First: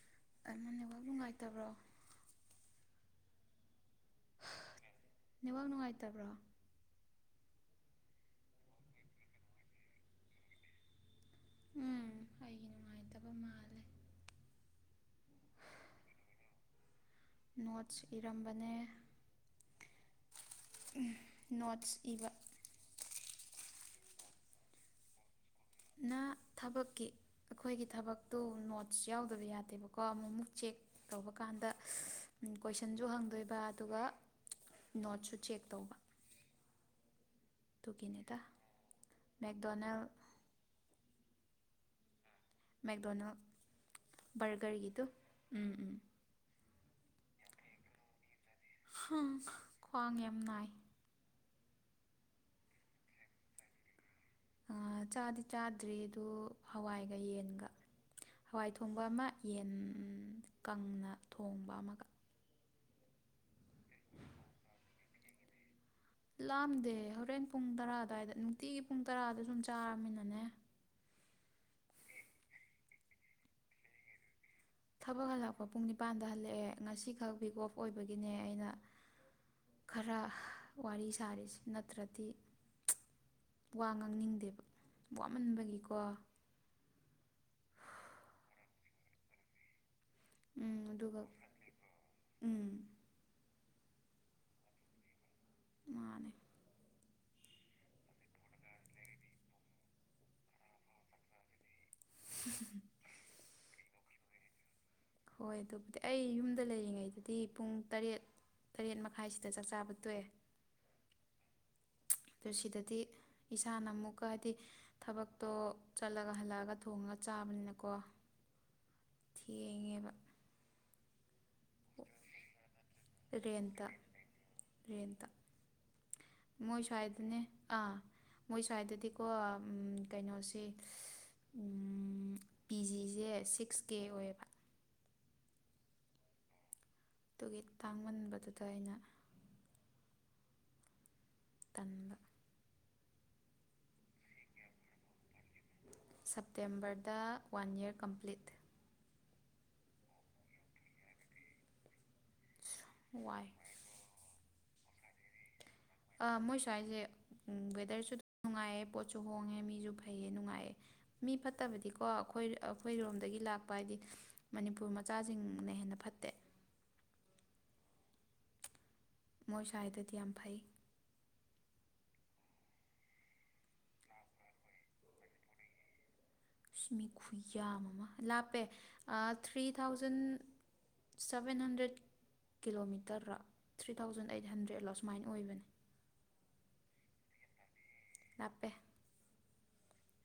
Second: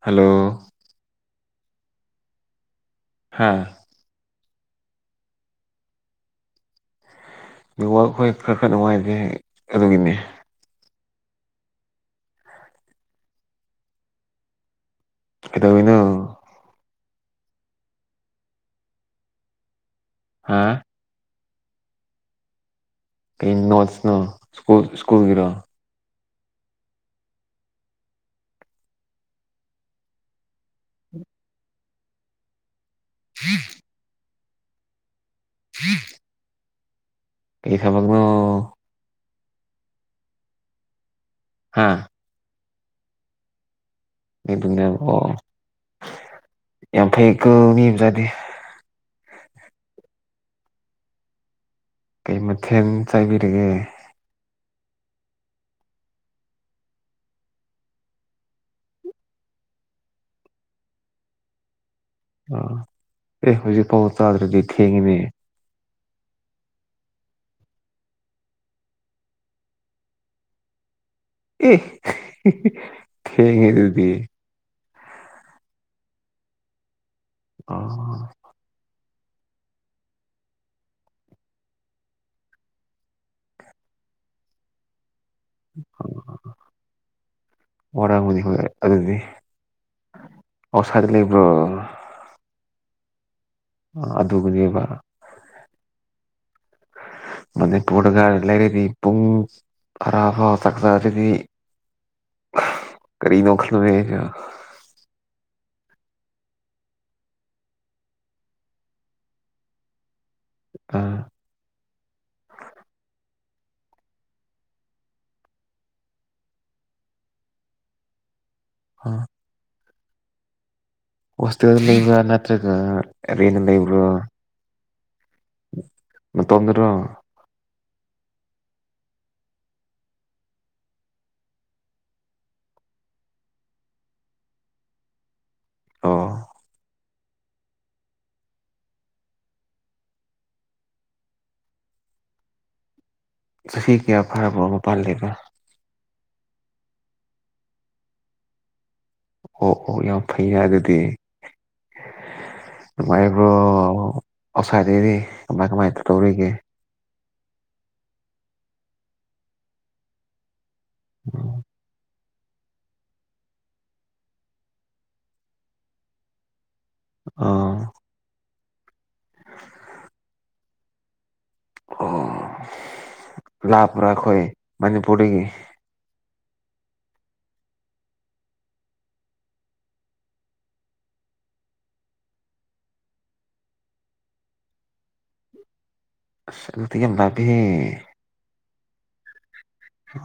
hello ꯠꯇꯕ꯭ꯔꯣ ꯍꯥꯥ ꯅꯦꯕꯥꯛ ꯅꯨꯡꯉꯥꯏꯇꯕ꯭ꯔꯣ ꯋꯥ ꯑꯩꯈꯣꯏ ꯈꯔ ꯈꯔ ꯅꯨꯡꯉꯥꯏꯖꯦ ꯑꯗꯨꯒꯤꯅꯤ ꯎꯝ ꯑꯩꯒꯤ ꯅꯨꯡꯉꯥꯏꯇꯕ ꯃꯥꯜꯂꯦ ꯀꯗꯅ ꯅꯣꯠꯁ ꯏꯔꯝꯕꯅꯦ ꯍꯥꯥ ꯅꯣꯠꯁ ꯏꯕ ꯀ ꯅꯣꯠꯁ ꯅ ꯁꯀꯨꯜ ꯁꯀꯨꯜꯒꯔꯣ [inaudible] ꯊꯕꯛꯀꯤ ꯑꯩꯈꯣꯏꯒꯤ ꯊꯕꯛꯇꯨ ꯅꯣꯠꯁ ꯌꯥꯎꯗꯕ ꯌꯥꯗꯦꯕꯀꯣ ꯑꯃꯨꯛ ꯑꯃꯨꯛ ꯆꯦꯛ ꯇꯧꯕ ꯀꯥꯟꯗ ꯀ ꯁꯟꯁꯨ ꯍꯪꯗꯣꯏꯕ ꯑꯗꯨꯒ ꯅꯣꯠꯁꯨ ꯆꯦꯛ ꯇꯧꯕ ꯑꯩ ꯁꯛꯅ ꯃꯦꯦꯛꯗꯣꯅꯦꯜ ꯍꯥꯥ ꯃꯦꯛꯦꯛꯗꯣꯅꯥꯜ ꯑꯗꯨꯅꯦ ꯔꯒꯔꯒꯤꯗꯨ ꯑꯣ ꯎꯝ ꯎꯝ ꯌꯥꯝ ꯐꯩꯀ ꯃꯤ ꯑꯃꯖꯥꯠꯅꯤꯦ ꯈ꯭ꯋꯥꯡ ꯌꯥꯝ ꯅꯥꯏ ꯀꯩ ꯃꯊꯦꯜ ꯆꯥꯏꯕꯤꯔꯒꯦ ꯆꯥꯗꯤ ꯆꯥꯗ꯭ꯔꯤ ꯑꯗꯨ ꯍꯋꯥꯏꯒ ꯌꯦꯟꯒ ꯍꯋꯥꯏ ꯊꯣꯡꯕ ꯑꯃ ꯌꯦꯟ ꯀꯪꯅ ꯊꯣꯡꯕ ꯑꯃꯒ ꯑꯦ ꯍꯧꯖꯤꯛꯐꯥꯎ ꯆꯥꯗ꯭ꯔꯗꯤ ꯊꯦꯡꯉꯤꯅꯦ ꯂꯥꯝꯗꯦ ꯍꯣꯔꯦꯟ ꯄꯨꯡ ꯇꯔꯥ ꯑꯗꯨ꯭ꯋꯥꯏꯗ ꯅꯨꯡꯇꯤꯒꯤ ꯄꯨꯡ ꯇꯔꯥꯗ ꯁꯨꯝ ꯆꯥꯔꯃꯤꯅꯅꯦ ꯊꯦꯡꯉ ꯑꯗꯨꯗꯤ ꯊꯕꯛ ꯍꯜꯂꯛꯄ ꯄꯨꯡ ꯅꯤꯄꯥꯟꯗ ꯍꯜꯂꯛꯑꯦ ꯉꯁꯤꯈꯛ ꯕꯤꯒ ꯑꯣꯐ ꯑꯣ ꯑꯣꯏꯕꯒꯤꯅꯦ ꯑꯩꯅ ꯈꯔ ꯋꯥꯔꯤ ꯁꯥꯔꯤꯁꯦ ꯅꯠꯇ꯭ꯔꯗꯤ ꯋꯥ ꯉꯥꯡꯅꯤꯡꯗꯦꯕ ꯋꯥꯃꯟꯕꯒꯤꯀꯣ ꯋꯥꯔꯝꯒꯅꯤ ꯍꯣꯏ ꯑꯗꯨꯗꯤ ꯑ ꯎꯝ ꯁ꯭ꯋꯥꯏꯗ ꯑꯗꯨꯒ ꯂꯩꯕ꯭ꯔꯣ ꯎꯝ ꯑꯗꯨꯗꯕꯨꯗꯤꯕꯔ ꯃꯥꯅꯦ ꯃ ꯄꯣꯠꯒ ꯂꯩꯔꯤꯗꯤ ꯄꯨꯡꯨꯡ ꯈꯔꯥꯕꯁꯛꯇ ꯑꯗꯨꯗꯤ ꯀꯔꯤ ꯅꯣꯈꯜꯂꯣ ꯀ ꯍꯣꯏ ꯑꯗꯨꯕꯨꯗꯤ ꯑꯩ ꯌꯨꯝꯗ ꯂꯩꯔꯤꯉꯩꯗꯗꯤ ꯄꯨꯡ ꯇꯔꯦꯠ ꯇꯔꯦꯠ ꯃꯈꯥꯏꯁꯤꯗ ꯆꯥꯛꯆꯥꯥꯕ ꯇꯣꯛꯑꯦ ꯑꯥ ꯑꯗꯨ ꯁꯤꯗꯗꯤ ꯏꯁꯥꯅ ꯑꯃꯨꯛꯀ ꯍꯥꯏꯗꯤ ꯊꯕꯛꯇꯣ ꯆꯠꯂꯒ ꯍꯜꯂꯛꯑꯒ ꯊꯣꯡꯉꯒ ꯆꯥꯕꯅꯤꯅꯀꯣ [inaudible] ꯊ ꯏ ꯋꯥꯁ ꯂꯩꯕ꯭ꯔ ꯅꯠꯇ꯭ꯔꯒ ꯔꯅ ꯂ ꯏꯕ꯭ꯔꯣ ꯔꯌꯦꯦꯟꯇ ꯃꯣꯏꯁꯗꯅꯦ ꯑꯥ ꯃꯣꯏ ꯁ꯭ꯋꯥꯏꯗꯗꯤꯀꯣ ꯀꯩꯅꯣꯁꯦ ꯄꯤ ꯖꯤꯁꯦ ꯁꯤꯛꯁ ꯀꯦ ꯑꯣꯏꯌꯦꯕ ꯑꯣ ꯑꯗꯨꯒꯤ ꯇꯥꯡꯃꯟꯕꯗꯨꯗ ꯑꯩꯅ ꯀꯟꯕ ꯉ ꯀꯌꯥ ꯐꯔꯕꯣ ꯃꯄꯥꯟ ꯂꯩꯅꯣ ꯁꯦꯞꯇꯦꯝꯕꯔꯗ ꯋꯥꯟ ꯌꯔ ꯀꯝꯄ꯭ꯂꯤꯠ ꯑꯣ ꯑꯣ ꯌꯥꯝ ꯐꯩ ꯍꯥꯏ ꯑꯗꯨꯗꯤ ꯥꯏꯕꯨ꯭ꯔꯣ ꯋꯥꯏ ꯑꯆꯥꯥꯏꯗꯦꯔꯤ ꯀꯃꯥꯏ ꯀꯃꯥꯏꯅ ꯇꯧ ꯇꯧꯔꯤꯒꯦ ꯎꯝ ꯋꯦꯗꯔꯁꯨꯝ ꯅꯨꯡꯉꯥꯏꯌꯦ ꯄꯣꯠꯁꯨ ꯍꯣꯡꯉꯦ ꯃꯤꯁꯨ ꯐꯩꯌꯦ ꯅꯨꯡꯉꯥꯏꯌꯦ ꯃꯤ ꯐꯠꯇꯕꯗꯤꯀꯣ ꯑꯩꯈꯣꯏ ꯑꯩꯈꯣꯏꯔꯣꯝꯗꯒꯤ ꯂꯥꯛꯄ ꯍꯥꯏꯗꯤ ꯃꯅꯤꯄꯨꯔ ꯃꯆꯥꯁꯤꯡꯅ ꯍꯦꯟꯅ ꯐꯠꯇꯦ ꯑꯥ ꯃꯣꯏ ꯁ꯭ꯋꯥꯏꯗꯗꯤ ꯌꯥꯝ ꯐꯩ ꯑꯣ ꯂꯥꯄꯔꯥꯈꯣꯏ ꯃꯅꯤꯄꯨꯔꯦꯒꯤ ꯃꯤ ꯈꯨꯨ ꯌꯥꯝ ꯑꯃ ꯂꯥꯞꯄꯦ ꯊ꯭ꯔꯤ ꯊꯥꯎꯖꯟ ꯁꯚꯦꯟ ꯍꯟꯗ꯭ꯔꯦꯠ ꯀꯤꯂꯣꯃꯤꯇꯔꯔ ꯊ꯭ꯔꯤ ꯊꯥꯎꯖꯟ ꯑꯩꯠ ꯍꯟꯗ꯭ꯔꯦꯗꯂꯣ ꯁꯨꯃꯥꯏꯅ ꯑꯣꯏꯕꯅꯦ ꯁꯗꯤ ꯀꯅꯥꯕꯤ ꯂꯥꯞꯄꯦ ꯍ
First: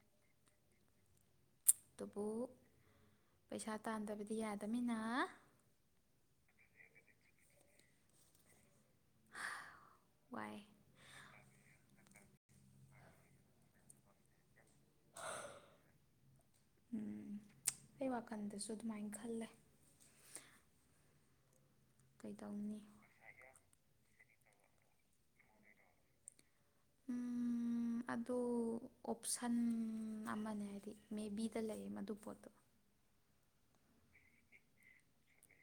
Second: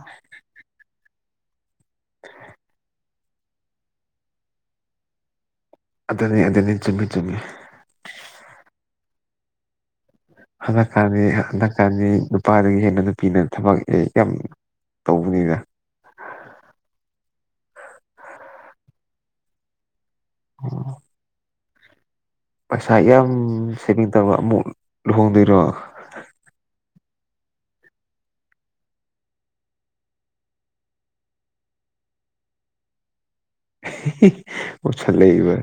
ꯑꯗꯨꯕꯨ ꯄꯩꯁꯥ ꯇꯥꯟꯗꯕꯗꯤ ꯌꯥꯗꯃꯤꯅ ꯑꯗꯨꯗꯅꯤ ꯑꯗꯨꯗꯅꯤ ꯆꯨꯝꯃꯤ ꯆꯨꯝꯃꯤ ꯋꯥꯏ ꯍꯟꯗꯛꯀꯥꯟꯗꯤ ꯍꯟꯗꯛꯀꯥꯟꯗꯤ ꯅꯨꯄꯥꯗꯒꯤ ꯍꯦꯟꯅ ꯅꯨꯄꯤꯅ ꯊꯕꯛ ꯑꯦ ꯌꯥꯝ ꯇꯧꯕꯅꯤꯒ ꯎꯝ ꯑꯩ ꯋꯥꯈꯜꯗꯁꯨ ꯑꯗꯨꯃꯥꯏꯅ ꯈꯜꯂꯦ ꯑ ꯀꯩꯗꯧꯅꯤ ꯑꯁ ꯌꯥꯝ ꯌꯥꯝ ꯌꯥꯝ ꯁꯤꯃꯤ ꯇꯨꯛ ꯂꯗꯔꯣ ꯎꯝ ꯑꯗꯨ ꯑꯣꯞꯁꯟ ꯑꯃꯅꯦ ꯍꯥꯏꯗꯤ ꯃꯦꯕꯤꯗ ꯂꯩꯌꯦ ꯃꯗꯨ ꯄꯣꯠꯇꯣ ꯑꯣꯁꯂ ꯂꯩ ꯏꯕ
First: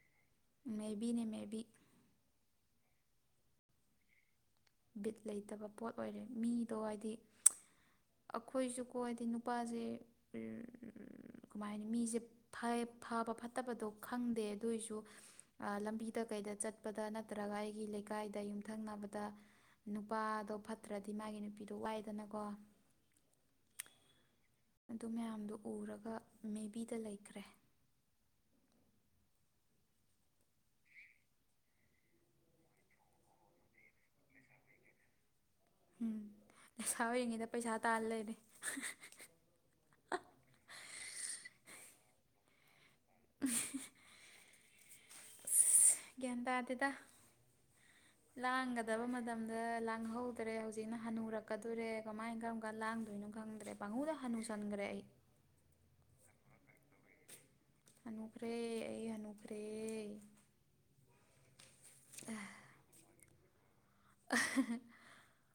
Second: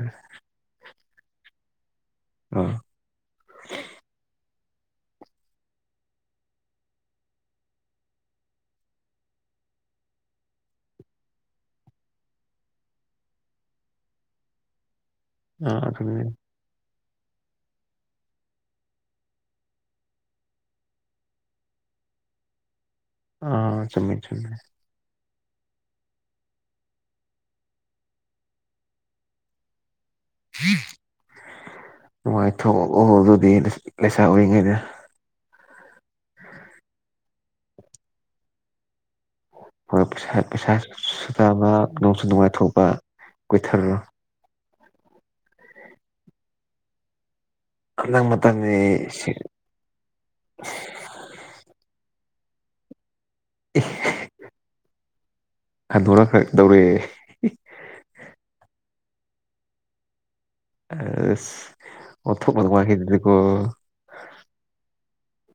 ꯃꯦꯕꯤꯅꯦ ꯃꯦꯕꯤ ꯑꯥ ꯕꯤꯠ ꯂꯩꯇꯕ ꯄꯣꯠ ꯑꯣꯏꯔꯦ ꯃꯤꯗꯣ ꯍꯥꯏꯗꯤ ꯑꯩꯈꯣꯏꯁꯨꯀꯣ ꯍꯥꯏꯗꯤ ꯅꯨꯄꯥꯁꯦ ꯀꯃꯥꯏꯅ ꯃꯤꯁꯦ ꯐꯥꯏ ꯐꯕ ꯐꯠꯇꯕꯗꯣ ꯈꯪꯗꯦ ꯑꯗꯨꯑꯣꯏꯁꯨ ꯑꯥ ꯂꯝꯕꯤꯗ ꯑꯗꯨꯅꯦ ꯀꯩꯗ ꯆꯠꯄꯗ ꯅꯠꯇ꯭ꯔꯒ ꯑꯩꯒꯤ ꯂꯩꯀꯥꯏꯗ ꯌꯨꯝꯊꯪꯅꯕꯗ ꯅꯨꯄꯥꯗꯣ ꯐꯠꯇ꯭ꯔꯗꯤ ꯃꯥꯒꯤ ꯅꯨꯄꯤꯗꯣ ꯋꯥꯏꯗꯅꯀꯣ ꯑ ꯆꯨꯝꯃꯦ ꯆꯨꯝꯃꯦ ꯑꯗꯨ ꯃꯌꯥꯝꯗꯨꯣ ꯎꯔꯒ ꯃꯦ ꯕꯤꯗ ꯂꯩꯈ꯭ꯔꯦ ꯍ [unintelligible] ꯅꯨꯡꯉꯥꯏꯊꯣꯛꯑꯣ ꯑꯗꯨꯗꯤ ꯂꯩꯁꯥ ꯑꯣꯏꯔꯤꯉꯩꯗ ꯎꯝ ꯂꯩꯁꯥ ꯑꯣꯏꯔꯤꯉꯩꯗ ꯄꯩꯁꯥ ꯇꯥ ꯂꯩꯔꯦ ꯩ ꯄꯩꯁꯥꯗꯕ ꯅꯣꯡꯁꯨ ꯅꯨꯡꯉꯥꯏꯊꯣꯛꯄ ꯀꯣꯏꯊꯣ ꯒ꯭ꯌꯥꯟ ꯇꯥꯗꯗ ꯍꯟꯗꯛ ꯃꯇꯝꯗꯤ ꯂꯥꯡꯒꯗꯕ ꯃꯇꯝꯗ ꯂꯥꯡꯍꯧꯗ꯭ꯔꯦ ꯍꯧꯖꯤꯛꯅ ꯍꯨꯔꯛꯀꯗꯔꯦ ꯀꯃꯥꯏꯅ ꯀꯔꯝ ꯀ ꯂꯥꯡꯗꯣꯏꯅꯣ ꯈꯪꯗ꯭ꯔꯦ ꯄꯥꯡꯉꯨꯗ ꯍꯅꯨꯁꯟꯈ꯭ꯔꯦ ꯑꯩ ꯇꯧꯔꯦ ꯍꯅꯨꯈ꯭ꯔꯦ ꯑꯩ ꯍꯅꯨꯈ꯭ꯔꯦ ꯑ ꯑꯣꯊꯣ ꯀ ꯃꯥꯈꯤꯀꯣ [unintelligible]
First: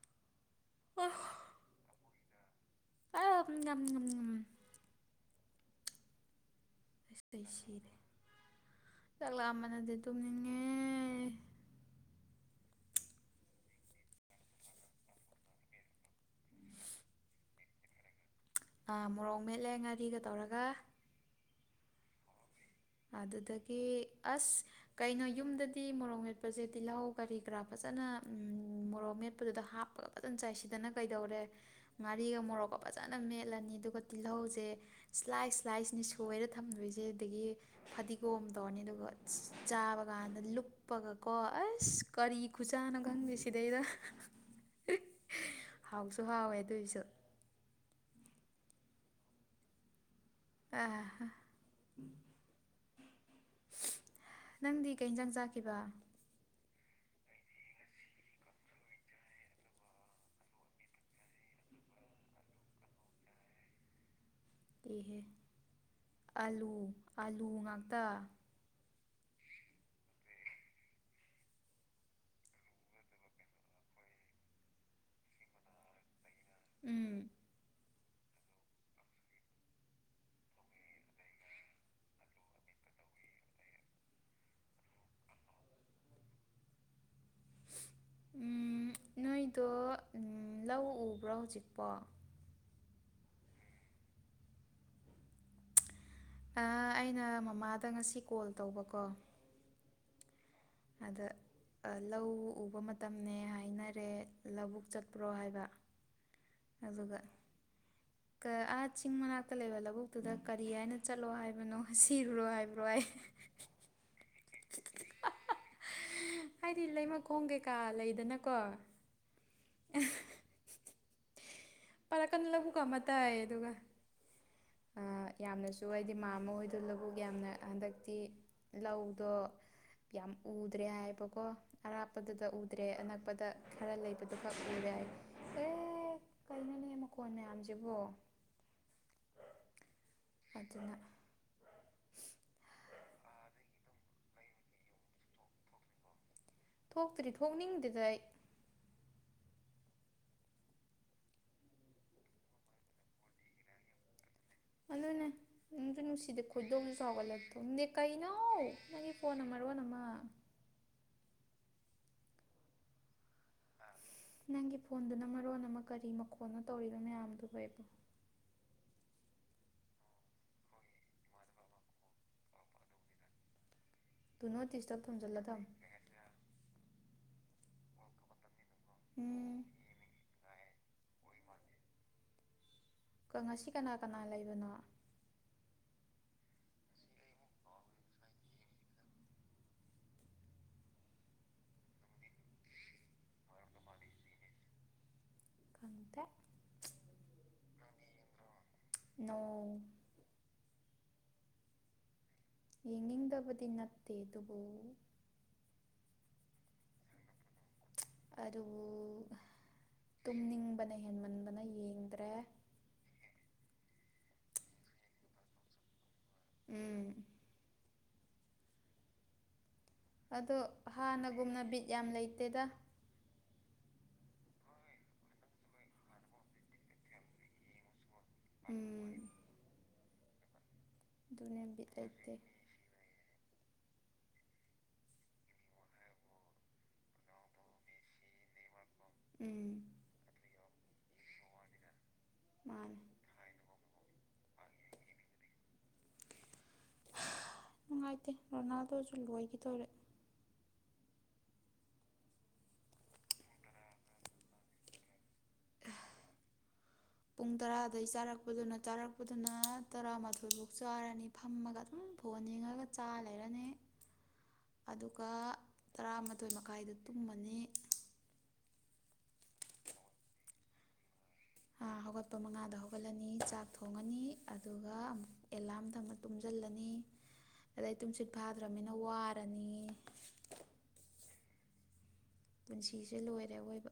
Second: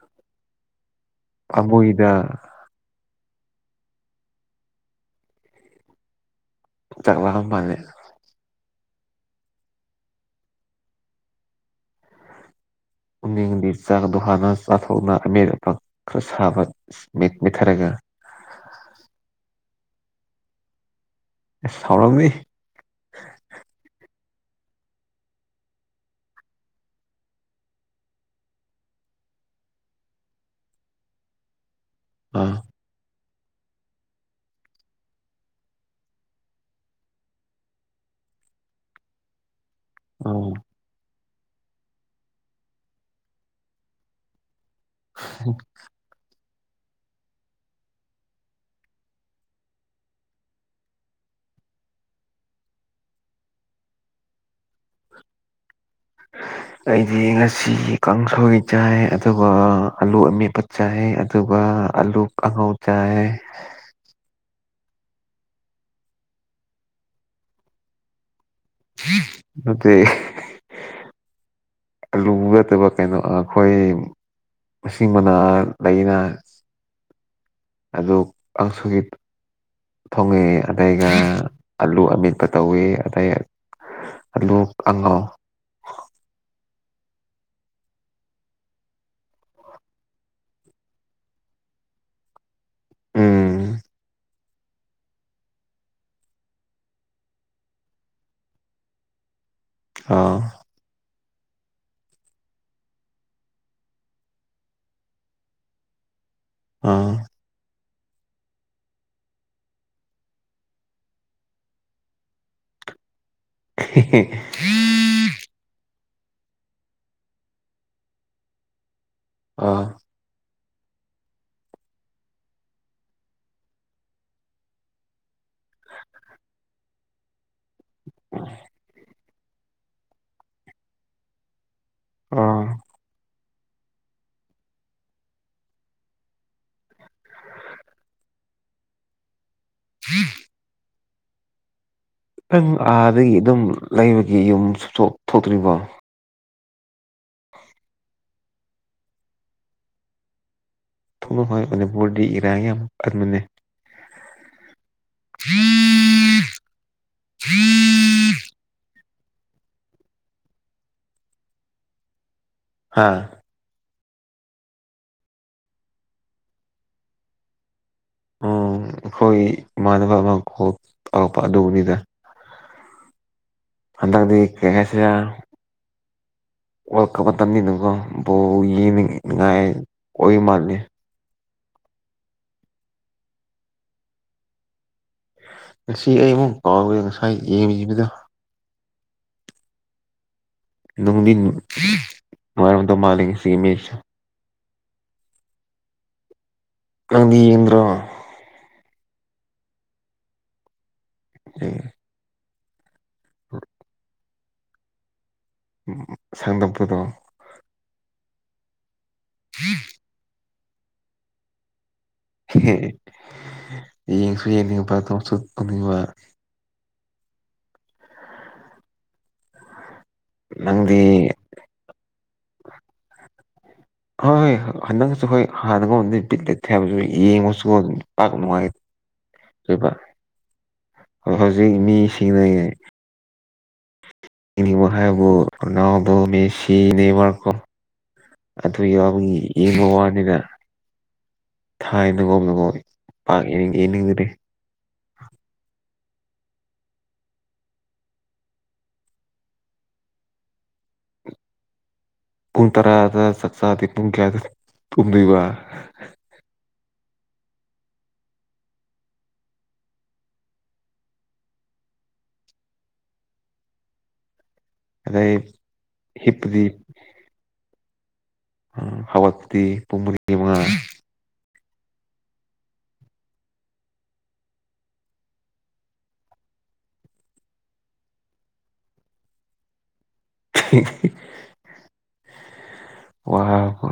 ꯑ ꯑꯕꯨꯏꯗ ꯑꯝ ꯇꯔꯕꯥꯝ ꯄꯅꯤ ꯆꯥꯛꯂꯛꯑꯝꯕꯅꯗꯤ ꯇꯨꯝꯅꯤꯡꯉꯦ ꯎꯅꯤꯡꯗꯤ ꯆꯥꯛꯗꯣ ꯍꯥꯟꯅ ꯆꯥꯊꯣꯛꯅ ꯑꯃꯦꯠ ꯑꯄ ꯈꯔ ꯁꯥꯕ ꯃꯠꯊꯔꯒ ꯑꯥ ꯃꯣꯔꯣꯛ ꯃꯦꯠꯂꯦ ꯉꯥꯔꯤꯒ ꯇꯧꯔꯒ ꯁꯥꯎꯔꯝ ꯑꯗꯨ ꯑꯗꯨꯗꯒꯤ ꯑꯁ ꯀꯩꯅꯣ ꯌꯨꯝꯗꯗꯤ ꯃꯣꯔꯣꯡ ꯃꯦꯠꯄꯁꯦ ꯇꯤꯜꯍꯧ ꯀꯔꯤ ꯀꯔꯥ ꯐꯖꯅ ꯃꯣꯔꯣꯛ ꯃꯦꯠꯄꯗꯨ ꯍꯥꯞꯄ ꯐꯖ ꯆꯗꯅ ꯀꯩꯗꯧꯔꯦ ꯉꯥꯒ ꯃ ꯑꯥ ꯐ ꯅ ꯃꯦꯠꯂꯅꯤ ꯑꯗꯨꯒ ꯇꯤꯜꯍꯧꯁꯦ ꯁ꯭ꯂꯥꯏ ꯁ꯭ꯂꯥꯏꯁꯅꯤ ꯁꯣꯏꯔ ꯊꯝꯗꯣꯏꯁꯦ ꯑꯗꯒꯤ ꯐꯗꯤꯒꯣꯝ ꯇꯧꯔꯅꯤ ꯑꯗꯨꯒ ꯆꯥꯕ ꯀꯥꯟꯗ ꯑꯣ ꯂꯨꯞꯄꯒ ꯀꯣ ꯑꯁ ꯀꯔꯤ ꯈꯨꯆꯥꯥꯅꯣ ꯈꯪꯗꯦ ꯁꯤꯗꯩꯗ ꯍꯥꯎꯁꯨ ꯍꯥꯎꯋꯦ ꯑꯗꯨꯏꯁꯨ ꯑ ꯅꯪꯗꯤ ꯀꯩ ꯌꯦꯟꯁꯥꯡ ꯆꯥꯈꯤꯕ ꯎ [unintelligible] [unintelligible] ꯑꯩꯗꯤ ꯉꯁꯤ ꯀꯥꯡꯁꯣꯏ ꯆꯥꯏ ꯑꯗꯨꯒ ꯑꯂꯨ ꯑꯃꯦꯠꯄ ꯆꯥꯏ ꯑꯗꯨꯒ ꯑ ꯑꯂꯨ ꯀꯥꯡꯉꯧ ꯆꯥꯏ ꯏꯍꯦ ꯑꯥꯂꯨ ꯑꯥꯂꯨ ꯉꯥꯛꯇ ꯅꯠꯇꯦ ꯑꯂꯨ ꯅꯠꯇꯕ ꯀꯩꯅꯣ ꯑꯩꯈꯣꯏ ꯃꯁꯤꯡ ꯃꯅꯥ ꯂꯩꯅ ꯎꯝ ꯑꯗꯨ ꯀꯥꯡꯁꯣꯏ ꯊꯣꯡꯉꯦ ꯑꯗꯨꯒ ꯑꯂꯨ ꯑꯃꯦꯠꯄ ꯇꯧꯋꯦ ꯑꯗꯩ ꯑꯥꯂꯨ ꯑꯉꯧ [inaudible] ꯎꯝ, [inaudible] ꯅꯣꯏꯗꯣ ꯂꯧ ꯎꯕ꯭ꯔꯥ ꯍꯧꯖꯤꯛꯄꯣ ꯎꯝ ꯑꯥꯥ ꯑꯩꯅ ꯃꯃꯥꯗ ꯉꯁꯤ ꯀꯣꯜ ꯇꯧꯕꯀꯣ ꯑꯥ ꯑꯗ ꯂꯧ ꯎꯕ ꯃꯇꯝꯅꯦ ꯍꯥꯏꯅꯔꯦ ꯂꯕꯨꯛ ꯆꯠꯄ꯭ꯔꯣ ꯍꯥꯏꯕ ꯑꯥ ꯑꯗꯨꯒ ꯑꯥ ꯆꯤꯡ ꯃꯅꯥꯛꯇ ꯂꯩꯕ ꯂꯧꯕꯨꯛꯇꯨꯗ ꯀꯔꯤ ꯍꯥꯏꯅ ꯆꯠꯂꯣ ꯍꯥꯏꯕꯅꯣ ꯁꯤꯔꯨꯔꯣ ꯍꯥꯏꯕ꯭ꯔꯣ ꯍꯥꯏ ꯑꯦ [inaudible] [inaudible] ꯍꯥꯏꯗꯤ ꯂꯩꯃꯈꯣꯡ ꯀꯩꯀꯥ ꯂꯩꯗꯅꯀꯣ ꯑꯥ ꯄꯜꯂꯛꯀꯥꯅꯣ ꯂꯧꯕꯨꯛꯀꯥ ꯑꯃꯇꯥꯌꯦ ꯑꯗꯨꯒ ꯑꯥ ꯌꯥꯝꯅꯁꯨ ꯍꯥꯏꯗꯤ ꯃꯥꯝꯃꯥ ꯍꯣꯏꯗꯣ ꯂꯧꯕꯨꯛ ꯌꯥꯝꯅ ꯍꯟꯗꯛ ꯂꯧꯗꯣ ꯌꯥꯝ ꯎꯗ꯭ꯔꯦ ꯍꯥꯏꯕꯀꯣ ꯑꯔꯥꯞꯄꯗꯨꯗ ꯑꯥ ꯎꯗ꯭ꯔꯦ ꯑꯅꯛꯄꯗ ꯈꯔ ꯂꯩꯕꯗꯨꯈꯛ ꯎꯔꯦ ꯍꯥꯏ ꯑꯦ ꯀꯩꯅꯣꯅꯦ ꯃꯈꯣꯟ ꯃꯌꯥꯝꯁꯤꯕꯣ ꯑꯗꯨꯅ ꯅꯪ ꯑꯥꯗꯒꯤ ꯑꯗꯨꯝ ꯂꯩꯕꯒꯤ ꯌꯨꯝ ꯁꯨꯊꯣꯛ ꯊꯣꯛꯇ꯭ꯔꯤꯕꯣ ꯊꯣꯛꯇ꯭ꯔꯤ ꯊꯣꯛꯅꯤꯡꯗꯦꯗ ꯑꯩ ꯊꯣꯛꯎꯅꯣ ꯍꯣꯏ ꯃꯅꯤꯄꯨꯔꯗꯤ ꯏꯔꯥꯡ ꯌꯥꯝ ꯀꯟꯕꯅꯦ ꯑ ꯑꯗꯨꯅꯦ ꯅꯨꯡꯁꯨ ꯅꯨꯡꯁꯤꯗꯦ ꯈꯣꯏꯗꯧꯁꯨ ꯁꯥꯎꯒꯠꯂꯦ ꯊꯣꯛꯅꯤꯡꯗꯦ ꯀꯩꯅꯣ ꯐꯅꯃ [unintelligible] ꯔꯣꯅꯃ ꯍꯥꯥ ꯅꯪꯒꯤ ꯐꯣꯟꯗꯨꯅ ꯃꯔꯣꯟ ꯑꯃ ꯀꯔꯤ ꯃꯈꯣꯟꯅꯣ ꯇꯧꯔꯤꯕ ꯃꯌꯥꯝꯗꯨꯕꯣ ꯑꯩꯕꯣ ꯎꯝ ꯑꯩꯈꯣꯏ ꯏꯃꯥꯟꯅꯕ ꯑꯃ ꯀꯣꯜ ꯇꯧꯔꯛꯄ ꯑꯗꯨꯕꯨꯅꯤꯗ [unintelligible] ꯍꯟꯗꯛꯇꯗꯤ ꯗꯨ ꯅꯣꯠ ꯀꯔꯤ ꯗꯤꯁꯇꯔꯕ ꯍꯥꯏꯁꯤꯔ ꯊꯝꯖꯤꯜꯂ ꯊꯝꯃꯨ ꯋꯥꯜꯀꯞ ꯃꯇꯝ ꯅꯤꯅꯥ ꯀꯣ ꯕꯣꯜ ꯌꯦꯡꯅꯤꯡ ꯉꯥꯏ ꯎꯝ ꯑꯣꯏꯕ ꯃꯥꯥꯜꯂꯦ ꯉꯁꯤ ꯀꯅꯥ ꯀꯅꯥ ꯂꯩꯕꯅꯣ ꯉꯁꯤ ꯑꯩ ꯑꯃꯨꯛ ꯀꯥꯎꯒꯦ ꯉꯁꯥꯏ ꯌꯦꯡꯒꯤꯕꯗ ꯅꯨꯡꯗꯤ ꯅꯨꯉꯥꯏꯔꯝꯒꯗꯕ ꯃꯥꯜꯂꯤꯉꯁꯤ ꯃꯦꯁ ꯁꯦ ꯈꯪꯗ ꯅꯪꯗꯤ ꯌꯦꯡꯗ꯭ꯔꯣ ꯅꯣ ꯎꯝ ꯌꯦꯡꯅꯤꯡꯗꯕꯗꯤ ꯅꯠꯇꯦ ꯑꯗꯨꯕꯨ ꯎꯝ ꯁꯪꯗꯕꯔꯣ ꯑꯗꯨꯕꯨ ꯍꯥꯝ ꯅꯤꯡꯕꯅ ꯍꯦꯟꯃꯟꯕꯅ ꯌꯦꯡꯗ꯭ꯔꯦ ꯌꯦꯡꯁꯨ ꯌꯦꯡꯅꯤꯡꯕ ꯑꯗꯨꯣꯡꯁꯨ ꯄꯨꯅꯤꯡꯕ ꯎꯝ ꯑꯗꯣ ꯅꯪꯗꯤ ꯍꯥꯟꯅꯒꯨꯝꯅ ꯕꯤꯠ ꯌꯥꯝ ꯂꯩꯇꯦꯗ ꯍꯣꯏꯣꯏ ꯍꯟꯗꯛꯁꯨ ꯍꯣꯏ ꯍꯥꯟꯅꯒꯠ ꯍꯥꯏꯕꯁꯨ ꯌꯦꯡꯉꯁꯨ ꯄꯥꯛ ꯅꯉꯥꯏ ꯎꯝ ꯆꯣꯏꯕ ꯑꯗꯨꯅꯦ ꯍꯖꯤꯛ ꯕꯤꯠ ꯃꯤ ꯂꯩꯇꯦ ꯁꯤꯁꯤꯡꯉ ꯏꯕ ꯍꯥꯏꯥꯏꯕꯕ ꯃꯦꯁꯤ ꯅꯦꯕꯔꯀꯣ ꯑꯗꯨ ꯎ ꯌꯥꯎꯕꯒꯤ ꯎꯝ ꯌꯦꯡꯕ ꯋꯥꯅꯤꯅ ꯊꯥꯏ ꯅꯒꯣ ꯉꯣ ꯃꯥꯅꯦ ꯄꯥꯛ ꯏꯅꯤꯡ ꯌꯦꯅꯤꯔꯦ ꯅꯨꯡꯉꯥꯏꯇꯦ ꯔꯣꯅꯥꯜꯗꯣꯁꯨ ꯂꯣꯏꯈꯤꯗꯔꯦ ꯄꯨꯡ ꯇꯔꯥꯗ ꯆꯥꯛ ꯆꯗꯤ ꯄꯨꯡ ꯀꯌꯥꯗ ꯀꯨꯝꯗꯣꯏꯕ [inaudible] ꯄꯨꯡ ꯇꯔꯥꯗꯒꯤꯩ ꯆꯥꯔꯛꯄꯗꯨꯅ ꯆꯥꯔꯛꯄꯗꯨꯅ ꯇꯔꯥꯃꯥꯊꯣꯏꯐꯧ ꯆꯥꯔꯅꯤ ꯐꯝꯃꯒ ꯑꯗꯨꯝ ꯐꯣꯡꯅꯤ ꯐꯅꯤꯡꯉꯒ ꯆꯥ ꯂꯩꯔꯅꯤ [inaudible] ꯑꯗꯨꯒ ꯇꯔꯥꯃꯥꯊꯣꯏ ꯍꯤꯞꯄꯗꯤ ꯃꯈꯥꯏꯗ ꯇꯨꯝꯃꯅꯤ ꯍꯧꯕꯠꯇꯤ ꯄꯨꯡ ꯃꯔꯤ ꯃꯉꯥ ꯍꯧꯒꯠꯄ ꯃꯉꯥꯗ ꯍꯧꯒꯠꯂꯅꯤ ꯆꯥꯛ ꯊꯣꯡꯉꯅꯤ ꯑꯗꯨꯒ ꯑꯃꯨꯛ ꯑꯦꯂꯥꯝꯗꯪꯅ ꯇꯨꯝꯁꯤꯜꯂꯅꯤ ꯑꯗꯩ ꯇꯨꯝꯁꯤꯠ ꯐꯥꯗ꯭ꯔꯅꯤꯅ ꯋꯥꯔꯅꯤ [inaudible] ꯄꯨꯟꯁꯤꯁꯦ ꯂꯣꯏꯔꯦ ꯋꯥꯕ ꯑꯣꯏꯕ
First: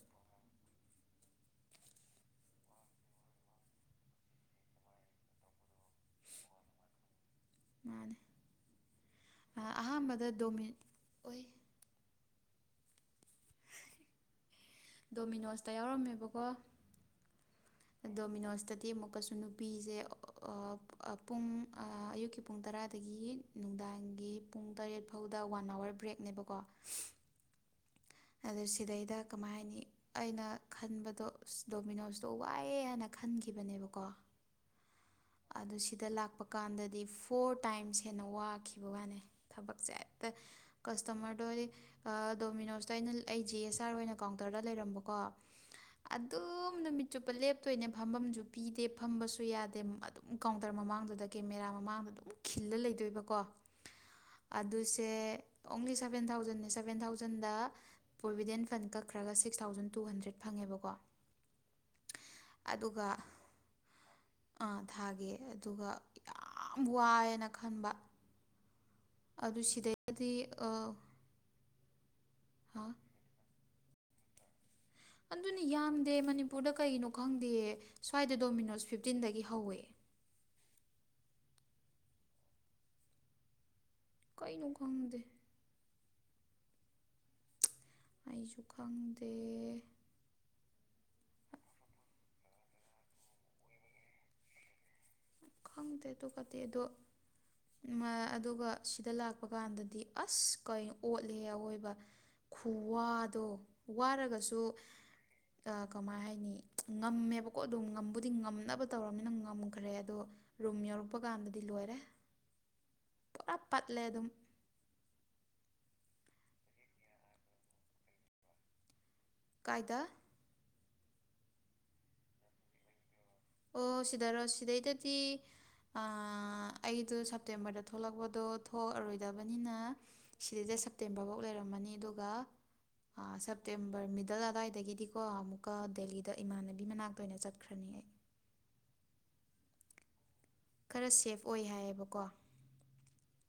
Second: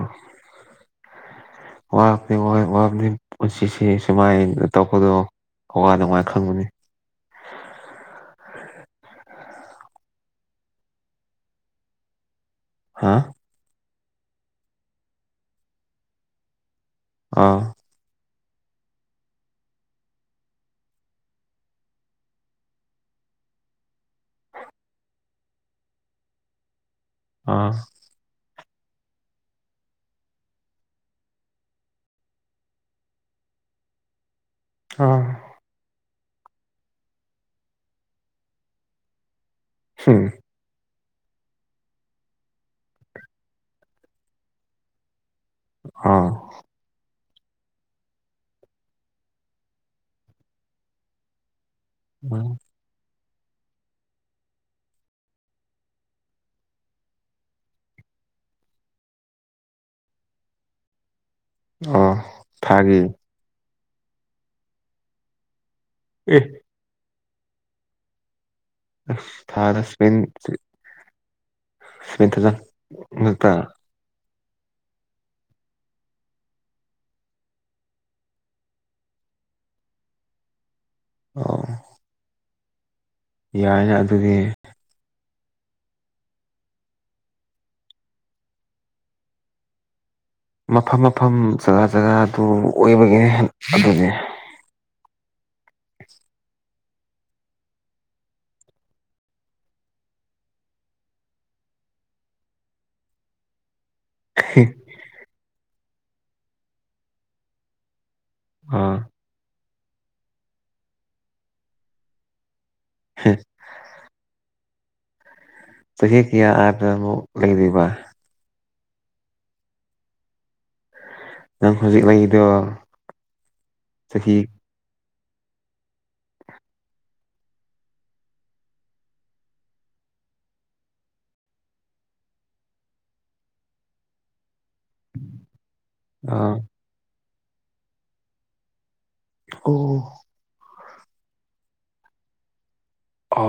ꯋꯥꯅꯤ ꯋꯥꯅꯤ ꯄꯨꯟꯁꯤꯁꯤ ꯁꯨꯃꯥꯏ ꯇꯧꯕꯗꯣ ꯍꯋꯥ ꯅꯨꯡꯉꯥꯏꯅ ꯈꯪꯕꯅꯤ ꯃꯥꯅꯦ ꯑꯍꯥꯟꯕꯗ ꯗꯣꯃꯤꯠ ꯑꯣꯏ ꯍꯥꯥ ꯗꯣꯃꯤꯅꯣꯁꯇ ꯌꯥꯎꯔꯝꯃꯦꯕꯀꯣ ꯑꯥ ꯗꯣꯃꯤꯅꯣꯁꯇꯗꯤ ꯑꯃꯨꯛꯀꯁꯨ ꯅꯨꯄꯤꯁꯦ ꯄꯨꯡ ꯑꯌꯨꯛꯀꯤ ꯄꯨꯡ ꯇꯔꯥꯗꯒꯤ ꯅꯨꯡꯗꯥꯡꯒꯤ ꯄꯨꯡ ꯇꯔꯦꯠ ꯐꯥꯎꯗ ꯋꯥꯟ ꯑꯋꯥꯔ ꯕ꯭ꯔꯦꯛꯅꯦꯕꯀꯣ ꯑꯥ ꯑꯗꯨ ꯁꯤꯗꯩꯗ ꯀꯃꯥꯏꯅꯤ ꯑꯩꯅ ꯈꯟꯕꯗꯣ ꯗꯣꯃꯤꯅꯣꯁꯇꯣ ꯋꯥꯏꯑꯦ ꯍꯥꯏꯅ ꯈꯟꯒ ꯈꯪꯈꯤꯕꯅꯦꯕꯀꯣ ꯑꯥ ꯑꯗꯨ ꯁꯤꯗ ꯂꯥꯛꯄ ꯀꯥꯟꯗꯗꯤ ꯐꯣꯔ ꯇꯥꯏꯝꯁ ꯍꯦꯟꯅ ꯋꯥꯈꯤꯕ ꯋꯥꯅꯦ ꯊꯕꯛꯁꯦ ꯍꯝ ꯑꯦꯛꯇ ꯀꯁꯇꯃꯔꯗꯣ ꯗꯣꯃꯤꯅꯣꯁꯇ ꯑꯩꯅ ꯑꯩ ꯖꯤ ꯑꯦꯁ ꯑꯥꯔ ꯑꯣꯏꯅ ꯀꯥꯎꯟꯇꯔꯗ ꯂꯩꯔꯝꯕꯀꯣ ꯑꯗꯨꯝ ꯅꯨꯃꯤꯠ ꯆꯨꯞꯄ ꯂꯦꯞꯇꯣꯏꯅꯦ ꯐꯝꯐꯝꯁꯨ ꯄꯤꯗꯦ ꯐꯝꯕꯁꯨ ꯌꯥꯗꯦ ꯑꯗꯨꯝ ꯀꯥꯎꯟꯇꯔ ꯃꯃꯥꯡꯗꯨꯗ ꯀꯦꯃꯦꯔꯥ ꯃꯃꯥꯡꯗ ꯑꯗꯨꯝ ꯑꯥ ꯈꯤꯜꯂ ꯂꯩꯗꯣꯏꯕꯀꯣ ꯑꯗꯨꯁꯦ ꯑꯣꯡꯂꯤ ꯁꯚꯦꯟ ꯊꯥꯎꯖꯟꯦ ꯁꯚꯦꯟ ꯊꯥꯎꯖꯟꯗ ꯄ꯭ꯔꯣꯚꯤꯗꯦꯟ ꯐꯟ ꯀꯛꯈ꯭ꯔꯦ ꯅꯠꯇ꯭ꯔꯒ ꯁꯤꯛꯁ ꯊꯥꯎꯖꯟ ꯇꯨ ꯍꯟꯗ꯭ꯔꯦꯗ ꯐꯪꯉꯦꯕꯀꯣ ꯑ ꯊꯥꯒꯦ ꯑꯥ ꯊꯥꯒꯦ ꯑꯗꯨꯒ ꯑꯦ ꯌꯥꯝ ꯋꯥꯏꯅ ꯅ ꯈꯟꯕ ꯑꯗꯨ ꯁꯅꯁꯃꯤꯦꯟ ꯁꯤꯗꯩꯗꯗꯤ ꯃꯠꯇꯖ ꯍꯥ ꯅꯛꯇ ꯑꯗꯨꯅꯤ ꯌꯥꯝꯗꯦ ꯃꯅꯤꯄꯨꯔꯗ ꯀꯩꯅꯣ ꯈꯪꯗꯦ ꯁ꯭ꯋꯥꯏꯗ ꯗꯣꯃꯤꯅꯣꯁ ꯐꯤꯐꯇꯤꯟꯗꯒꯤ ꯍꯧꯋꯦ [inaudible] ꯑꯣ ꯌꯥꯏ ꯌꯥ ꯀꯩꯅ ꯈꯪꯗꯦ ꯑꯩꯁꯨ ꯈꯪꯗꯦ ꯃꯐꯝ ꯃꯐꯝ ꯖꯒꯥ ꯖꯒꯥꯗꯨ ꯑꯣꯏꯕꯒꯦ ꯑꯗꯨꯗꯤ ꯈꯪꯗ꯭ꯔꯦ ꯑꯗꯨ ꯀꯠꯇꯦ ꯑꯗꯣ ꯑꯗꯨꯒ ꯁꯤꯗ ꯂꯥꯛꯄ ꯀꯥꯟꯗꯗꯤ ꯑꯁ ꯀ ꯑꯣꯠꯂꯦ ꯑꯋꯣꯏꯕ ꯈꯨꯋꯥꯗꯣ ꯋꯥꯔꯒꯁꯨ ꯀꯃꯥꯏ ꯍꯥꯏꯅꯤ ꯉꯝꯃꯦꯕꯀꯣ ꯑꯗꯨꯝ ꯑꯗꯨꯗꯤ ꯉꯝꯅꯕ ꯑꯥ ꯇꯧꯔꯕꯅꯤꯅ ꯉꯝꯈ꯭ꯔꯦ ꯑꯗꯣ ꯔꯨꯝ ꯌꯧꯔꯛꯄ ꯀꯥꯟꯗꯗꯤ ꯂꯣꯏꯔꯦ ꯄꯨꯔꯥꯞ ꯄꯠꯂꯦ ꯑꯗꯨꯝ ꯇ ꯌꯦ ꯀꯌꯥꯔꯛ ꯂꯩꯗꯕ ꯀꯥꯏꯗ ꯅꯪ ꯈꯖꯤꯛ ꯂꯩꯗ ꯑꯣ ꯁꯤꯗꯔꯣ ꯁꯤꯗꯩꯗꯗꯤ ꯑꯩꯗꯣ ꯁꯦꯞꯇꯦꯝꯕꯔꯗ ꯊꯣꯛꯂꯛꯄꯗꯣ ꯊꯣꯛꯂꯑꯔꯣꯏꯗꯕꯅꯤꯅ ꯁꯤꯩꯗ ꯁꯦꯞꯇꯦꯝꯕꯔ ꯐꯧ ꯂꯩꯔꯝꯃꯅꯤ ꯑꯗꯨꯒꯦꯞꯗꯜ ꯑꯗꯨꯏꯗ ꯑꯗꯒꯤꯗꯤꯀꯣ ꯑꯃꯨꯛꯀ ꯗꯦꯜꯂꯤꯗ ꯑꯥ ꯏꯃꯥꯟꯅꯕꯤ ꯃꯅꯥꯛꯇ ꯑꯣꯏꯅ ꯆꯠꯈ꯭ꯔꯅꯤ ꯑꯩ ꯑꯣ ꯈꯔ ꯁꯦꯐ ꯑꯣꯏ ꯍꯥꯏꯌꯦꯕꯀꯣ ꯑ